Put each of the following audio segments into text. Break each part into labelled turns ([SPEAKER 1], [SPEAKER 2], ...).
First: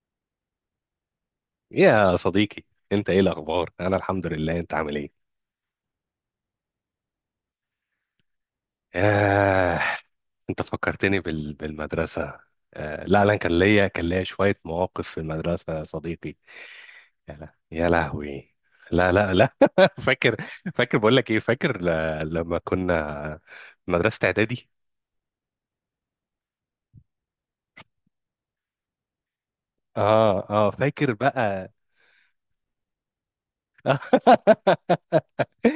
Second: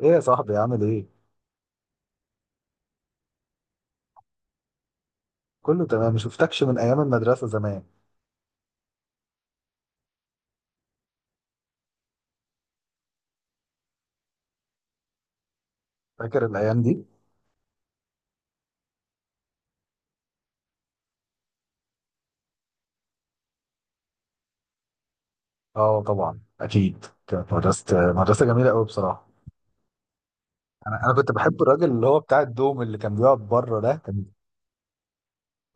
[SPEAKER 1] ايه يا صاحبي، عامل ايه؟
[SPEAKER 2] يا صديقي، انت ايه الاخبار؟ انا الحمد لله. انت عامل ايه؟
[SPEAKER 1] كله تمام، ما شفتكش من ايام المدرسة زمان.
[SPEAKER 2] آه، انت فكرتني بال... بالمدرسه. لا لا، كان ليا شويه مواقف في المدرسه يا صديقي.
[SPEAKER 1] فاكر الايام دي؟
[SPEAKER 2] يا لهوي. لا لا لا، فاكر. فاكر، بقول لك ايه، فاكر لما كنا في مدرسه اعدادي.
[SPEAKER 1] اه طبعا، اكيد كانت مدرسة جميلة قوي بصراحة.
[SPEAKER 2] اه اه،
[SPEAKER 1] انا
[SPEAKER 2] فاكر
[SPEAKER 1] كنت بحب
[SPEAKER 2] بقى.
[SPEAKER 1] الراجل اللي هو بتاع الدوم اللي كان بيقعد بره ده،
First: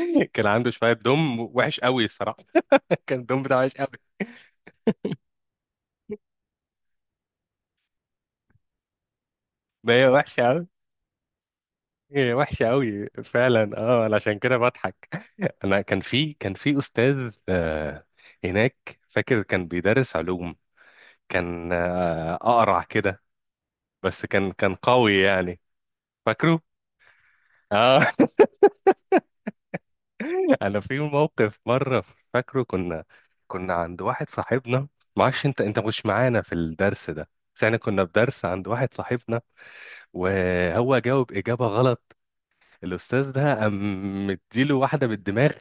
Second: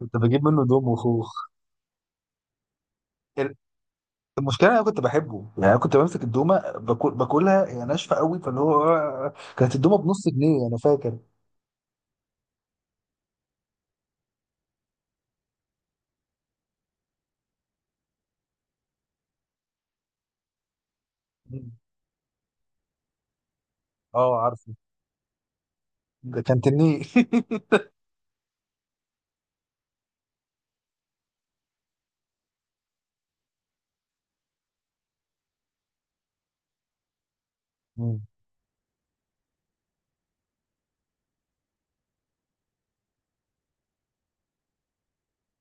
[SPEAKER 1] كنت بجيب
[SPEAKER 2] كان
[SPEAKER 1] منه
[SPEAKER 2] عنده
[SPEAKER 1] دوم
[SPEAKER 2] شويه
[SPEAKER 1] وخوخ.
[SPEAKER 2] دم وحش قوي الصراحه. كان الدم
[SPEAKER 1] ال-
[SPEAKER 2] بتاعه وحش قوي.
[SPEAKER 1] المشكلة انا كنت بحبه يعني، انا كنت بمسك الدومة، باكلها هي ناشفة قوي، فاللي هو كانت
[SPEAKER 2] ما
[SPEAKER 1] الدومة
[SPEAKER 2] هي
[SPEAKER 1] بنص
[SPEAKER 2] وحشه قوي،
[SPEAKER 1] جنيه، انا فاكر.
[SPEAKER 2] هي وحشه قوي فعلا. اه، أنا عشان كده بضحك. انا كان في استاذ هناك، فاكر كان بيدرس علوم. كان
[SPEAKER 1] مم.
[SPEAKER 2] اقرع كده، بس
[SPEAKER 1] اه
[SPEAKER 2] كان
[SPEAKER 1] عارفه،
[SPEAKER 2] كان قوي يعني.
[SPEAKER 1] ده كان
[SPEAKER 2] فاكره،
[SPEAKER 1] تنيه.
[SPEAKER 2] اه. انا في موقف مره، فاكره. كنا عند واحد صاحبنا، معرفش انت مش معانا في الدرس ده، بس احنا كنا في
[SPEAKER 1] مم.
[SPEAKER 2] درس عند واحد صاحبنا. وهو جاوب اجابه غلط، الاستاذ ده قام مديله واحده بالدماغ.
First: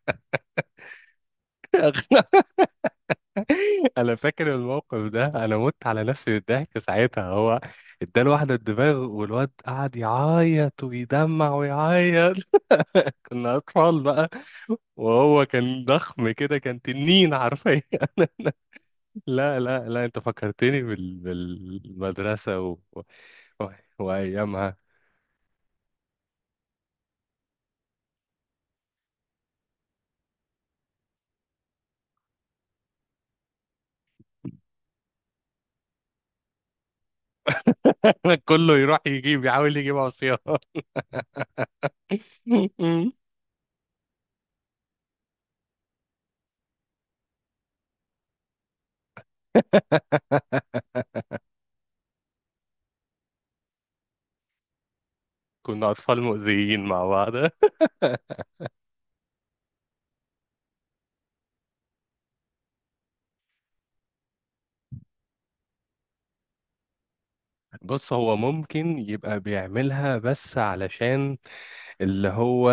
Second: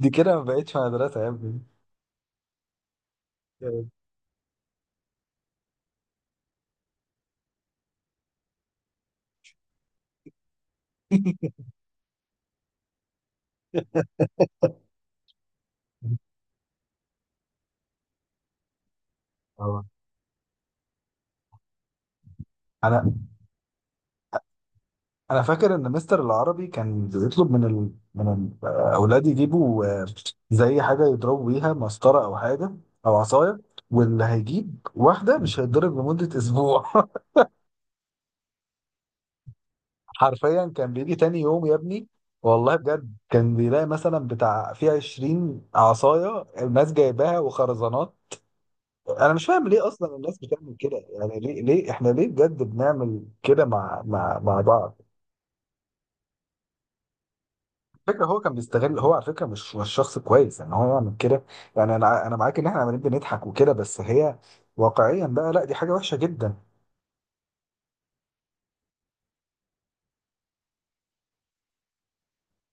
[SPEAKER 1] دي كده ما بقتش مدرسة يا ابني.
[SPEAKER 2] انا فاكر الموقف ده، انا مت على نفسي من الضحك ساعتها. هو اداله واحده الدماغ، والواد قعد يعيط ويدمع ويعيط. كنا اطفال بقى، وهو كان ضخم كده، كان تنين حرفيا. لا
[SPEAKER 1] اه،
[SPEAKER 2] لا لا، انت فكرتني بال... بالمدرسه و...
[SPEAKER 1] انا
[SPEAKER 2] و... وايامها.
[SPEAKER 1] انا فاكر ان مستر العربي كان بيطلب من من الاولاد يجيبوا زي حاجه يضربوا بيها، مسطره او حاجه او عصايه، واللي هيجيب واحده مش هيتضرب لمده اسبوع.
[SPEAKER 2] كله يروح يجيب، يحاول يجيب عصيان.
[SPEAKER 1] حرفيا كان بيجي تاني يوم يا ابني، والله بجد كان بيلاقي مثلا بتاع في 20 عصايه الناس جايباها، وخرزانات. انا مش فاهم ليه اصلا الناس بتعمل كده، يعني ليه احنا ليه بجد بنعمل كده مع بعض؟
[SPEAKER 2] كنا أطفال مؤذيين مع بعض.
[SPEAKER 1] فكرة هو كان بيستغل، هو على فكرة مش شخص كويس ان هو يعمل كده. يعني انا معاك ان احنا عمالين بنضحك وكده، بس هي واقعيا بقى لا، دي حاجة وحشة جدا.
[SPEAKER 2] بص، هو ممكن يبقى بيعملها بس علشان اللي هو،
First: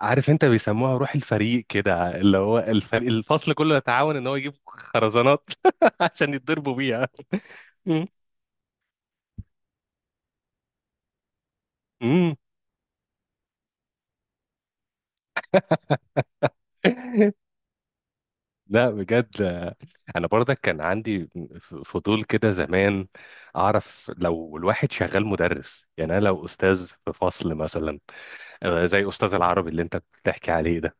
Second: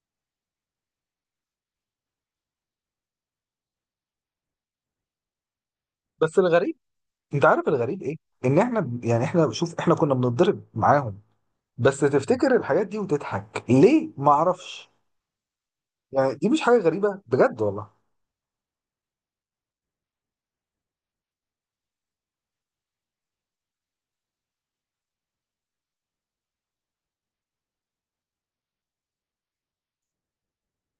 [SPEAKER 2] عارف، انت بيسموها روح الفريق كده، اللي هو الفريق، الفصل كله يتعاون ان هو يجيب خرزانات عشان
[SPEAKER 1] بس
[SPEAKER 2] يتضربوا
[SPEAKER 1] الغريب،
[SPEAKER 2] بيها.
[SPEAKER 1] انت عارف الغريب ايه؟ ان احنا يعني احنا شوف، احنا كنا بنتضرب معاهم، بس
[SPEAKER 2] امم.
[SPEAKER 1] تفتكر الحاجات دي وتضحك ليه؟ ما اعرفش، يعني دي مش حاجة غريبة، بجد والله.
[SPEAKER 2] لا بجد. انا برضك كان عندي فضول كده زمان، اعرف لو الواحد شغال مدرس. يعني انا لو استاذ في فصل مثلا، زي استاذ العربي اللي انت بتحكي عليه ده،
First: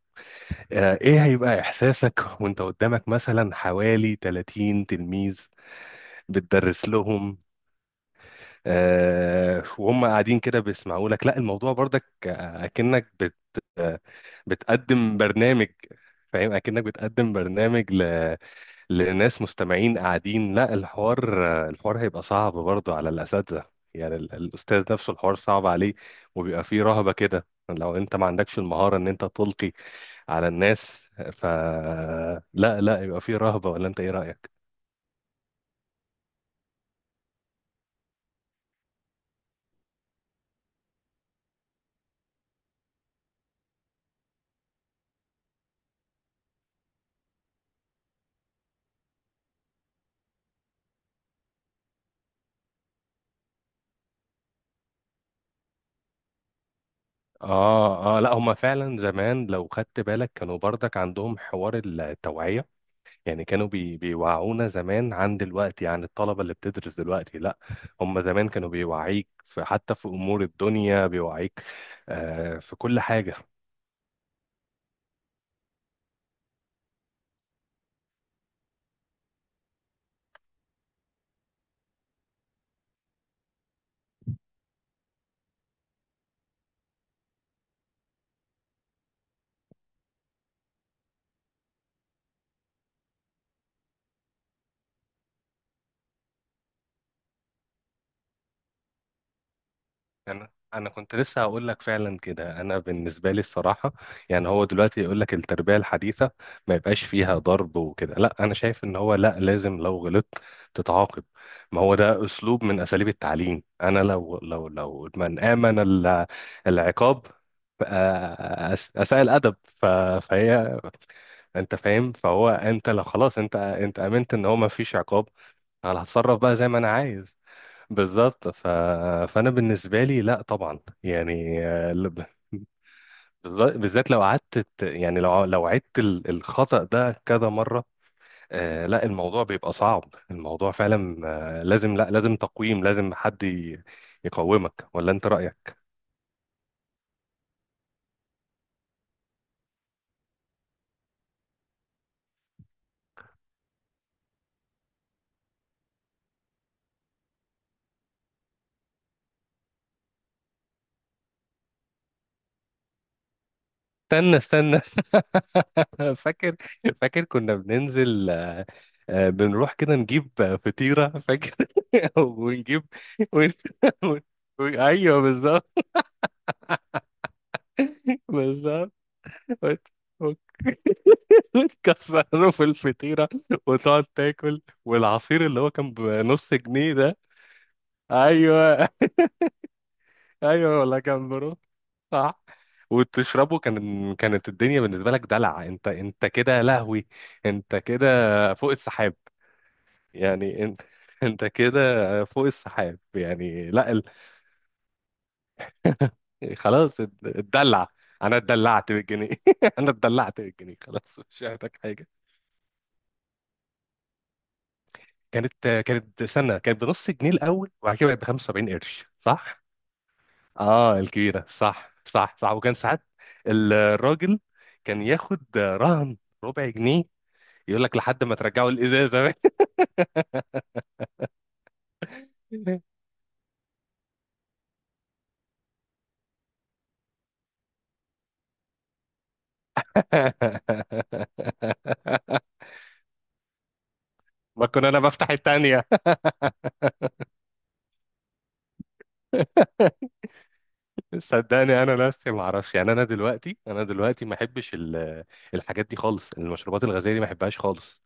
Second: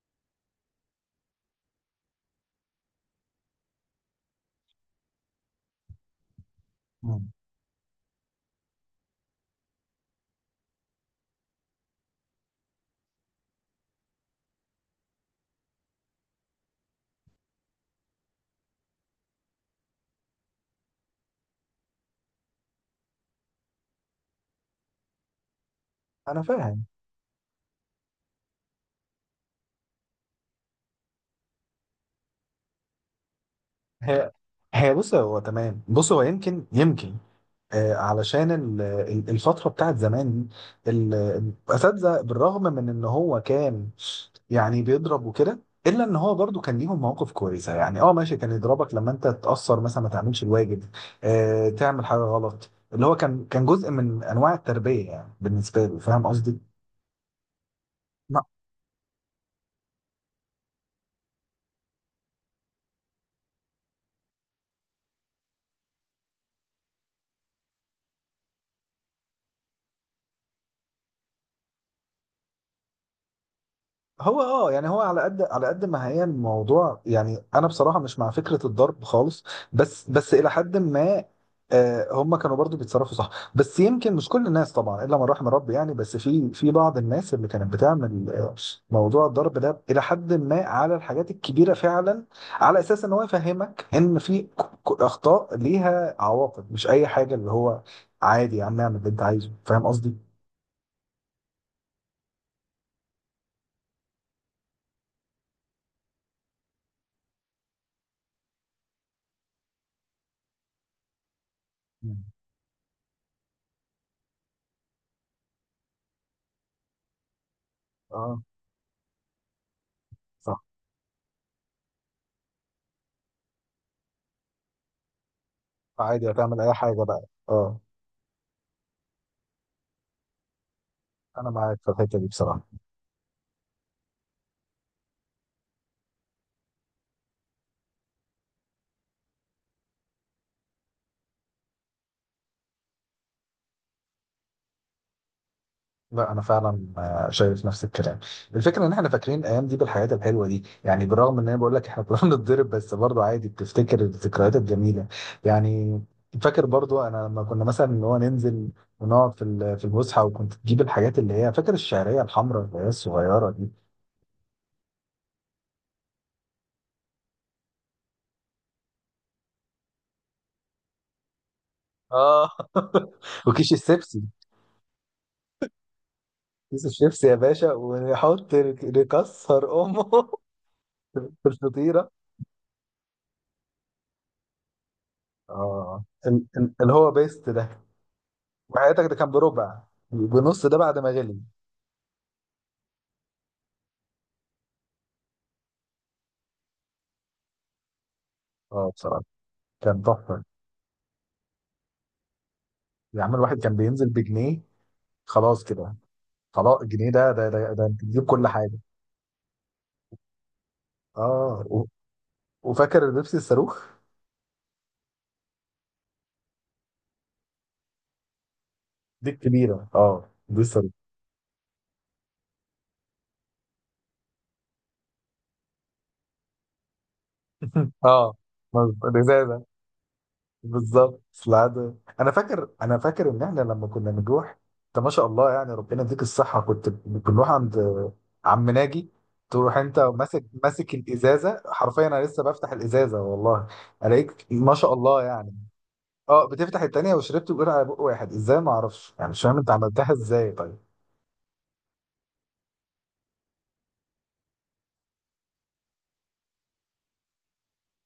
[SPEAKER 2] ايه هيبقى احساسك وانت قدامك مثلا حوالي 30 تلميذ بتدرس
[SPEAKER 1] مم.
[SPEAKER 2] لهم، وهم قاعدين كده بيسمعوا لك؟ لا، الموضوع برضك اكنك بت آه، بتقدم برنامج، فاهم؟ اكنك بتقدم برنامج لناس مستمعين قاعدين. لا، الحوار الحوار هيبقى صعب برضه على الاساتذه. يعني الاستاذ نفسه الحوار صعب عليه،
[SPEAKER 1] انا
[SPEAKER 2] وبيبقى فيه
[SPEAKER 1] فاهم.
[SPEAKER 2] رهبه كده لو انت ما عندكش المهاره ان انت تلقي على الناس. فلا لا لا، يبقى فيه رهبه، ولا انت ايه
[SPEAKER 1] هي
[SPEAKER 2] رايك؟
[SPEAKER 1] هي بص، هو تمام، بص هو يمكن علشان الفترة بتاعت زمان دي، الأساتذة بالرغم من إن هو كان يعني بيضرب وكده، إلا إن هو برضو كان ليهم مواقف كويسة. يعني أه ماشي، كان يضربك لما أنت تتأثر مثلا، ما تعملش الواجب، تعمل حاجة غلط، اللي هو كان جزء من أنواع التربية يعني بالنسبة له. فاهم قصدي؟
[SPEAKER 2] اه اه، لا، هما فعلا زمان لو خدت بالك كانوا برضك عندهم حوار التوعية. يعني كانوا بيوعونا زمان، عن دلوقتي، عن الطلبة اللي بتدرس دلوقتي، لا هما زمان كانوا بيوعيك في، حتى في امور الدنيا بيوعيك. في كل حاجة.
[SPEAKER 1] هو اه، يعني هو على قد على قد ما هي الموضوع، يعني انا بصراحه مش مع فكره الضرب خالص، بس الى حد ما. آه، هم كانوا برضو بيتصرفوا صح، بس يمكن مش كل الناس طبعا، الا من رحم ربي يعني. بس في بعض الناس اللي كانت بتعمل موضوع الضرب ده الى حد ما، على الحاجات الكبيره فعلا، على اساس ان هو يفهمك ان في اخطاء ليها عواقب، مش اي حاجه اللي هو عادي يا عم اعمل اللي انت عايزه. فاهم قصدي؟
[SPEAKER 2] انا انا كنت لسه هقول لك فعلا كده. انا بالنسبه لي الصراحه، يعني هو دلوقتي يقول لك التربيه الحديثه ما يبقاش فيها ضرب وكده، لا، انا شايف ان هو، لا، لازم لو غلطت تتعاقب. ما هو
[SPEAKER 1] مم.
[SPEAKER 2] ده اسلوب من اساليب التعليم. انا لو من امن العقاب،
[SPEAKER 1] اه
[SPEAKER 2] اساء الادب
[SPEAKER 1] صح.
[SPEAKER 2] فهي، انت فاهم؟ فهو انت لو خلاص، انت امنت ان هو ما فيش عقاب، انا
[SPEAKER 1] عادي
[SPEAKER 2] هتصرف بقى
[SPEAKER 1] هتعمل
[SPEAKER 2] زي
[SPEAKER 1] اي
[SPEAKER 2] ما انا
[SPEAKER 1] حاجه بقى.
[SPEAKER 2] عايز.
[SPEAKER 1] اه،
[SPEAKER 2] بالظبط. فانا بالنسبه لي لا طبعا،
[SPEAKER 1] انا
[SPEAKER 2] يعني
[SPEAKER 1] معاك في الحته دي بصراحه.
[SPEAKER 2] بالذات لو قعدت يعني لو عدت الخطأ ده كذا مره، لا الموضوع بيبقى صعب، الموضوع فعلا لازم، لا، لازم تقويم، لازم حد يقومك، ولا انت رأيك؟
[SPEAKER 1] لا انا فعلا شايف نفس الكلام. الفكره ان احنا فاكرين الايام دي بالحاجات الحلوه دي، يعني بالرغم ان انا بقول لك احنا كنا بنتضرب، بس برضو عادي بتفتكر الذكريات الجميله يعني. فاكر برضو انا لما كنا مثلا اللي هو ننزل ونقعد في في الفسحه، وكنت تجيب الحاجات اللي هي، فاكر الشعريه الحمراء اللي هي الصغيره دي؟
[SPEAKER 2] استنى استنى، فاكر. فاكر كنا بننزل، بنروح كده نجيب فطيرة، فاكر.
[SPEAKER 1] اه.
[SPEAKER 2] ونجيب ون...
[SPEAKER 1] وكيس
[SPEAKER 2] ون...
[SPEAKER 1] الشيبسي،
[SPEAKER 2] ايوه بالظبط.
[SPEAKER 1] كيس الشيبسي يا باشا، ونحط،
[SPEAKER 2] بالظبط
[SPEAKER 1] نكسر
[SPEAKER 2] وت-
[SPEAKER 1] امه
[SPEAKER 2] وت-
[SPEAKER 1] في الفطيره.
[SPEAKER 2] وتكسره في الفطيرة وتقعد تاكل. والعصير اللي هو كان
[SPEAKER 1] اه،
[SPEAKER 2] بنص
[SPEAKER 1] اللي
[SPEAKER 2] جنيه
[SPEAKER 1] هو
[SPEAKER 2] ده،
[SPEAKER 1] بيست ده،
[SPEAKER 2] ايوه.
[SPEAKER 1] وحياتك ده كان بربع، بنص ده
[SPEAKER 2] ايوه،
[SPEAKER 1] بعد
[SPEAKER 2] ولا
[SPEAKER 1] ما
[SPEAKER 2] كان
[SPEAKER 1] غلي.
[SPEAKER 2] بروح. صح، وتشربه. كانت الدنيا بالنسبة لك دلع. انت كده لهوي، انت كده فوق
[SPEAKER 1] اه
[SPEAKER 2] السحاب
[SPEAKER 1] بصراحه كان تحفه.
[SPEAKER 2] يعني. انت كده فوق السحاب
[SPEAKER 1] يا عم الواحد
[SPEAKER 2] يعني.
[SPEAKER 1] كان
[SPEAKER 2] لا
[SPEAKER 1] بينزل بجنيه، خلاص كده، خلاص
[SPEAKER 2] خلاص،
[SPEAKER 1] الجنيه ده
[SPEAKER 2] اتدلع.
[SPEAKER 1] انت تجيب
[SPEAKER 2] انا
[SPEAKER 1] كل حاجه.
[SPEAKER 2] اتدلعت بالجنيه. انا اتدلعت بالجنيه، خلاص مش
[SPEAKER 1] اه،
[SPEAKER 2] محتاج حاجة.
[SPEAKER 1] وفاكر البيبسي الصاروخ؟
[SPEAKER 2] كانت سنة كانت بنص جنيه الأول، وبعد كده بقت ب 75 قرش،
[SPEAKER 1] دي
[SPEAKER 2] صح؟
[SPEAKER 1] الكبيره، اه دي الصاروخ.
[SPEAKER 2] اه، الكبيرة، صح صح صح. وكان ساعات الراجل كان ياخد رهن ربع جنيه، يقول لك لحد
[SPEAKER 1] اه
[SPEAKER 2] ما ترجعوا
[SPEAKER 1] مظبوط،
[SPEAKER 2] الإزازة.
[SPEAKER 1] الازازه. بالظبط في العاده. انا فاكر انا فاكر ان احنا لما كنا بنروح، انت ما شاء الله يعني ربنا يديك الصحه، كنت بنروح عند عم ناجي، تروح انت ماسك الازازه حرفيا، انا لسه بفتح الازازه والله الاقيك
[SPEAKER 2] ما
[SPEAKER 1] ما
[SPEAKER 2] كنا
[SPEAKER 1] شاء
[SPEAKER 2] أنا
[SPEAKER 1] الله
[SPEAKER 2] بفتح
[SPEAKER 1] يعني.
[SPEAKER 2] التانية.
[SPEAKER 1] اه بتفتح التانيه وشربت، بتقول على بق واحد ازاي، ما اعرفش يعني، مش فاهم انت عملتها ازاي طيب.
[SPEAKER 2] صدقني انا نفسي ما اعرفش، يعني انا دلوقتي، ما احبش الحاجات دي خالص، المشروبات الغازيه دي ما احبهاش خالص.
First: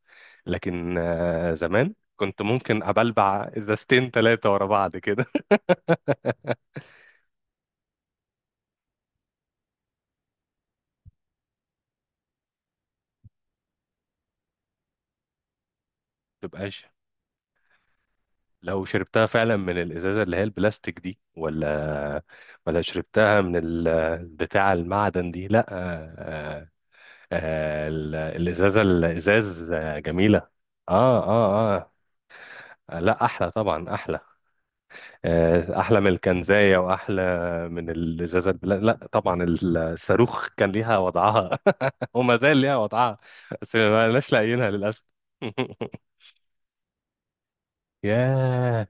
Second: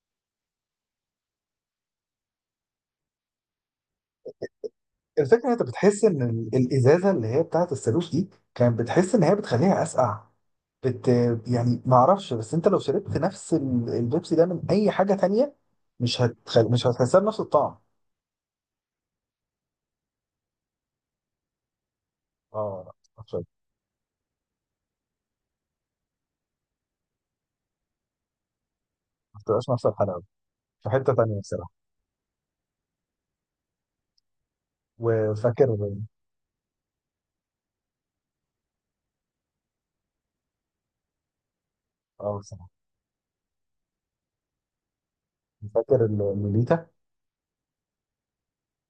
[SPEAKER 2] لكن زمان كنت ممكن ابلبع ازازتين ثلاثه ورا بعض كده.
[SPEAKER 1] الفكره إن انت بتحس ان الازازه اللي هي بتاعت الصاروخ دي، كانت بتحس ان هي بتخليها اسقع، بت يعني ما اعرفش، بس انت لو شربت نفس البيبسي ده من اي حاجه تانية،
[SPEAKER 2] ما تبقاش
[SPEAKER 1] مش هتحسها بنفس الطعم.
[SPEAKER 2] لو شربتها فعلا من الازازه اللي هي البلاستيك دي. ولا،
[SPEAKER 1] اه
[SPEAKER 2] ولا
[SPEAKER 1] لا، ما
[SPEAKER 2] شربتها
[SPEAKER 1] تبقاش.
[SPEAKER 2] من بتاع المعدن دي، لا، الازازه،
[SPEAKER 1] ما بتبقاش
[SPEAKER 2] الازاز
[SPEAKER 1] نفس
[SPEAKER 2] آه،
[SPEAKER 1] الحلاوه
[SPEAKER 2] جميله.
[SPEAKER 1] في حته
[SPEAKER 2] اه
[SPEAKER 1] تانية بصراحه.
[SPEAKER 2] اه اه، لا، احلى طبعا، احلى
[SPEAKER 1] وفاكر،
[SPEAKER 2] احلى من الكنزايه واحلى من الازازه البلاستيك. لا طبعا الصاروخ كان ليها وضعها، وما
[SPEAKER 1] اه
[SPEAKER 2] زال
[SPEAKER 1] بصراحه
[SPEAKER 2] ليها وضعها، بس ما لناش لاقيينها للاسف.
[SPEAKER 1] فاكر اللوليتا؟
[SPEAKER 2] ياه.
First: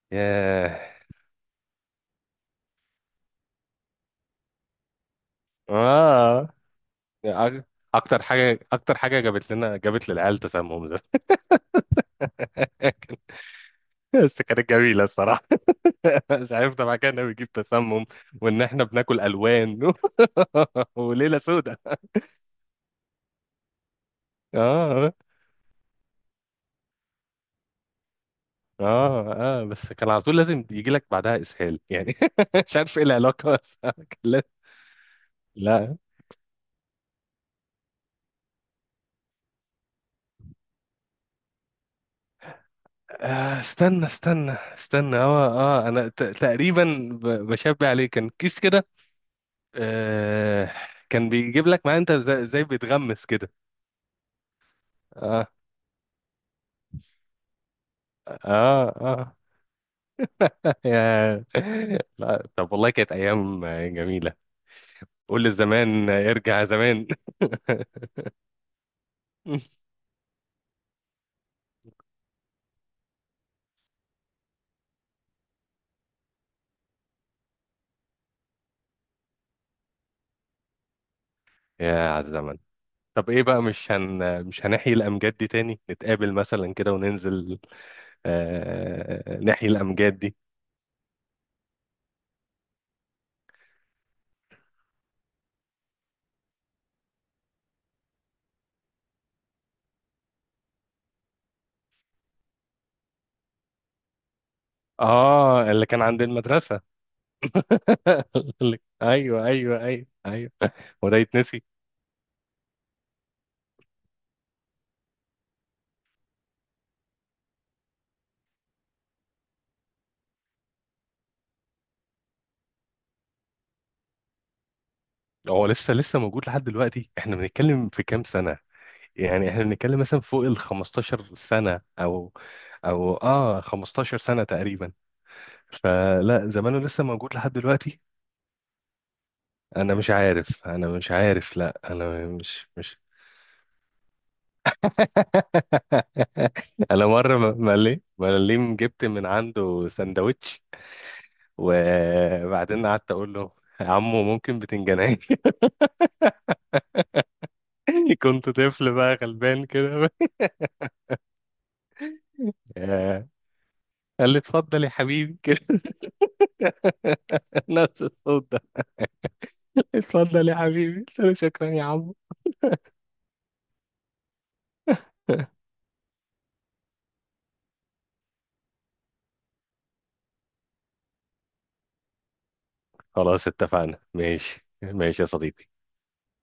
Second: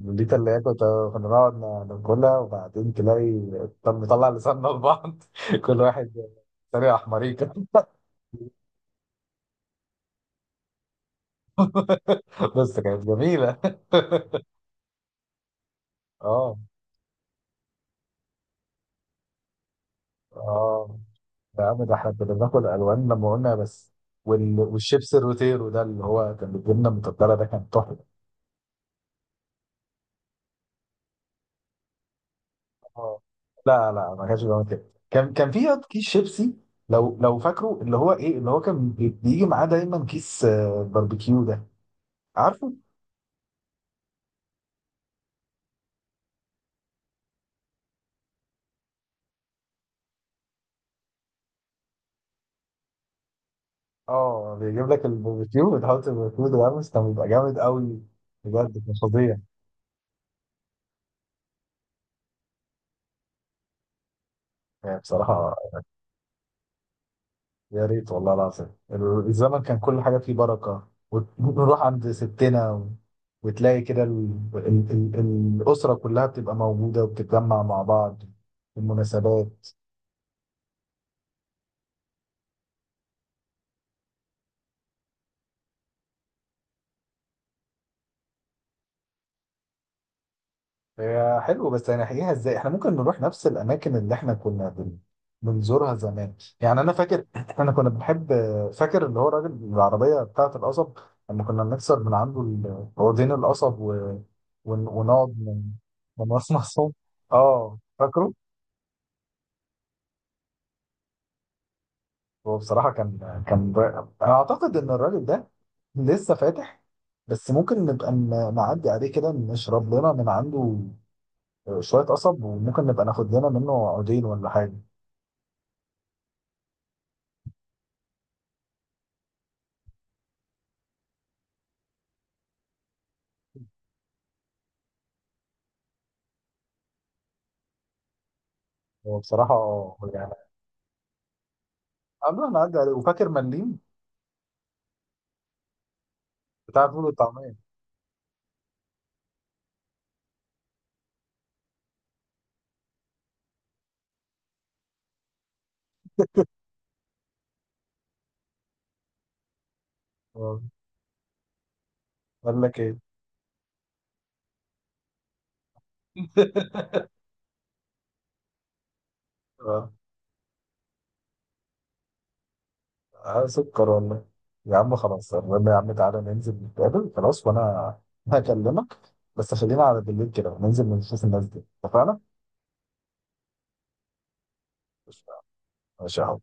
[SPEAKER 1] اللوليتا اللي هي
[SPEAKER 2] ياه،
[SPEAKER 1] كنا نقعد ناكلها، وبعدين تلاقي، طب نطلع لساننا لبعض، كل واحد
[SPEAKER 2] اه.
[SPEAKER 1] طريقه احمريكا.
[SPEAKER 2] أك- اكتر حاجه، اكتر حاجه جابت لنا، جابت للعيال تسمم ده.
[SPEAKER 1] بس كانت جميله.
[SPEAKER 2] بس كانت جميله الصراحه. مش
[SPEAKER 1] اه،
[SPEAKER 2] عارف طبعا كان بيجيب تسمم، وان احنا بناكل الوان.
[SPEAKER 1] اه.
[SPEAKER 2] وليله
[SPEAKER 1] يا
[SPEAKER 2] سودة.
[SPEAKER 1] عم ده احنا كنا بناكل الوان، لما قلنا بس.
[SPEAKER 2] اه
[SPEAKER 1] والشيبس الروتيرو ده اللي هو كان بالجبنه المتبله ده، كان تحفه.
[SPEAKER 2] اه اه، بس كان على طول لازم يجي لك بعدها اسهال يعني. مش عارف ايه
[SPEAKER 1] اه
[SPEAKER 2] العلاقه، بس
[SPEAKER 1] لا
[SPEAKER 2] كان
[SPEAKER 1] لا، ما كانش بيعمل كده، كان في
[SPEAKER 2] لا.
[SPEAKER 1] كيس شيبسي لو فاكره، اللي هو ايه، اللي هو كان بيجي معاه دايما كيس باربيكيو ده، عارفه؟
[SPEAKER 2] استنى استنى استنى، اه. اه، انا تقريبا بشبه عليه، كان كيس كده. آه كان بيجيب لك معاه انت زي بيتغمس كده.
[SPEAKER 1] اه، بيجيب لك
[SPEAKER 2] اه
[SPEAKER 1] الباربيكيو، وتحط الباربيكيو ده، بس كان بيبقى جامد قوي، بجد
[SPEAKER 2] اه
[SPEAKER 1] كان
[SPEAKER 2] اه.
[SPEAKER 1] فظيع.
[SPEAKER 2] يا، لا، طب والله كانت ايام جميله.
[SPEAKER 1] يعني
[SPEAKER 2] قول
[SPEAKER 1] بصراحه
[SPEAKER 2] للزمان ارجع زمان.
[SPEAKER 1] يا ريت والله العظيم، الزمن كان كل حاجة فيه بركة، ونروح عند ستنا وتلاقي كده الأسرة كلها بتبقى موجودة وبتتجمع مع بعض في المناسبات.
[SPEAKER 2] يا على الزمن. طب ايه بقى، مش هنحيي الامجاد دي تاني؟ نتقابل مثلا كده وننزل ناحية الأمجاد دي.
[SPEAKER 1] هي حلو، بس هنحكيها ازاي؟ احنا ممكن نروح نفس الأماكن اللي احنا كنا بنزورها زمان. يعني أنا فاكر، احنا كنا بنحب، فاكر اللي هو راجل العربية بتاعة القصب؟ لما كنا بنكسر من عنده عودين القصب، ونقعد من
[SPEAKER 2] اه، اللي كان عند
[SPEAKER 1] من
[SPEAKER 2] المدرسة.
[SPEAKER 1] مصمصهم. اه فاكره.
[SPEAKER 2] ايوه ايوه ايوه ايوه، هو ده يتنسي؟
[SPEAKER 1] هو بصراحة كان رائع. أنا أعتقد إن الراجل ده لسه فاتح، بس ممكن نبقى نعدي عليه كده، نشرب لنا من عنده شوية قصب، وممكن نبقى ناخد لنا منه عودين ولا حاجة.
[SPEAKER 2] هو لسه موجود لحد دلوقتي. احنا بنتكلم في كام سنة، يعني احنا بنتكلم مثلا فوق ال 15 سنة، او او 15 سنة تقريبا. فلا زمانه لسه موجود لحد دلوقتي.
[SPEAKER 1] هو بصراحة
[SPEAKER 2] انا مش
[SPEAKER 1] يعني
[SPEAKER 2] عارف، انا مش عارف، لا انا
[SPEAKER 1] قبل ما
[SPEAKER 2] مش
[SPEAKER 1] نعدي عليه،
[SPEAKER 2] مش
[SPEAKER 1] وفاكر مليم بتاع الفول
[SPEAKER 2] انا مرة
[SPEAKER 1] والطعمية؟
[SPEAKER 2] مليم جبت من عنده سندوتش، وبعدين قعدت اقول له: يا عمو ممكن بتنجانيه؟ كنت طفل بقى غلبان كده.
[SPEAKER 1] آه. قال لك إيه؟
[SPEAKER 2] آه، قال لي: اتفضل يا حبيبي، كده، نفس الصوت ده.
[SPEAKER 1] آه.
[SPEAKER 2] اتفضل يا حبيبي. قلت له: شكرا يا عمو.
[SPEAKER 1] آه، سكر والله. يا عم خلاص، المهم يا عم تعالى ننزل نتقابل خلاص، وأنا هكلمك، بس خلينا على بالليل كده وننزل نشوف الناس دي. اتفقنا؟
[SPEAKER 2] خلاص اتفقنا، ماشي ماشي يا صديقي.
[SPEAKER 1] ماشي يا عم.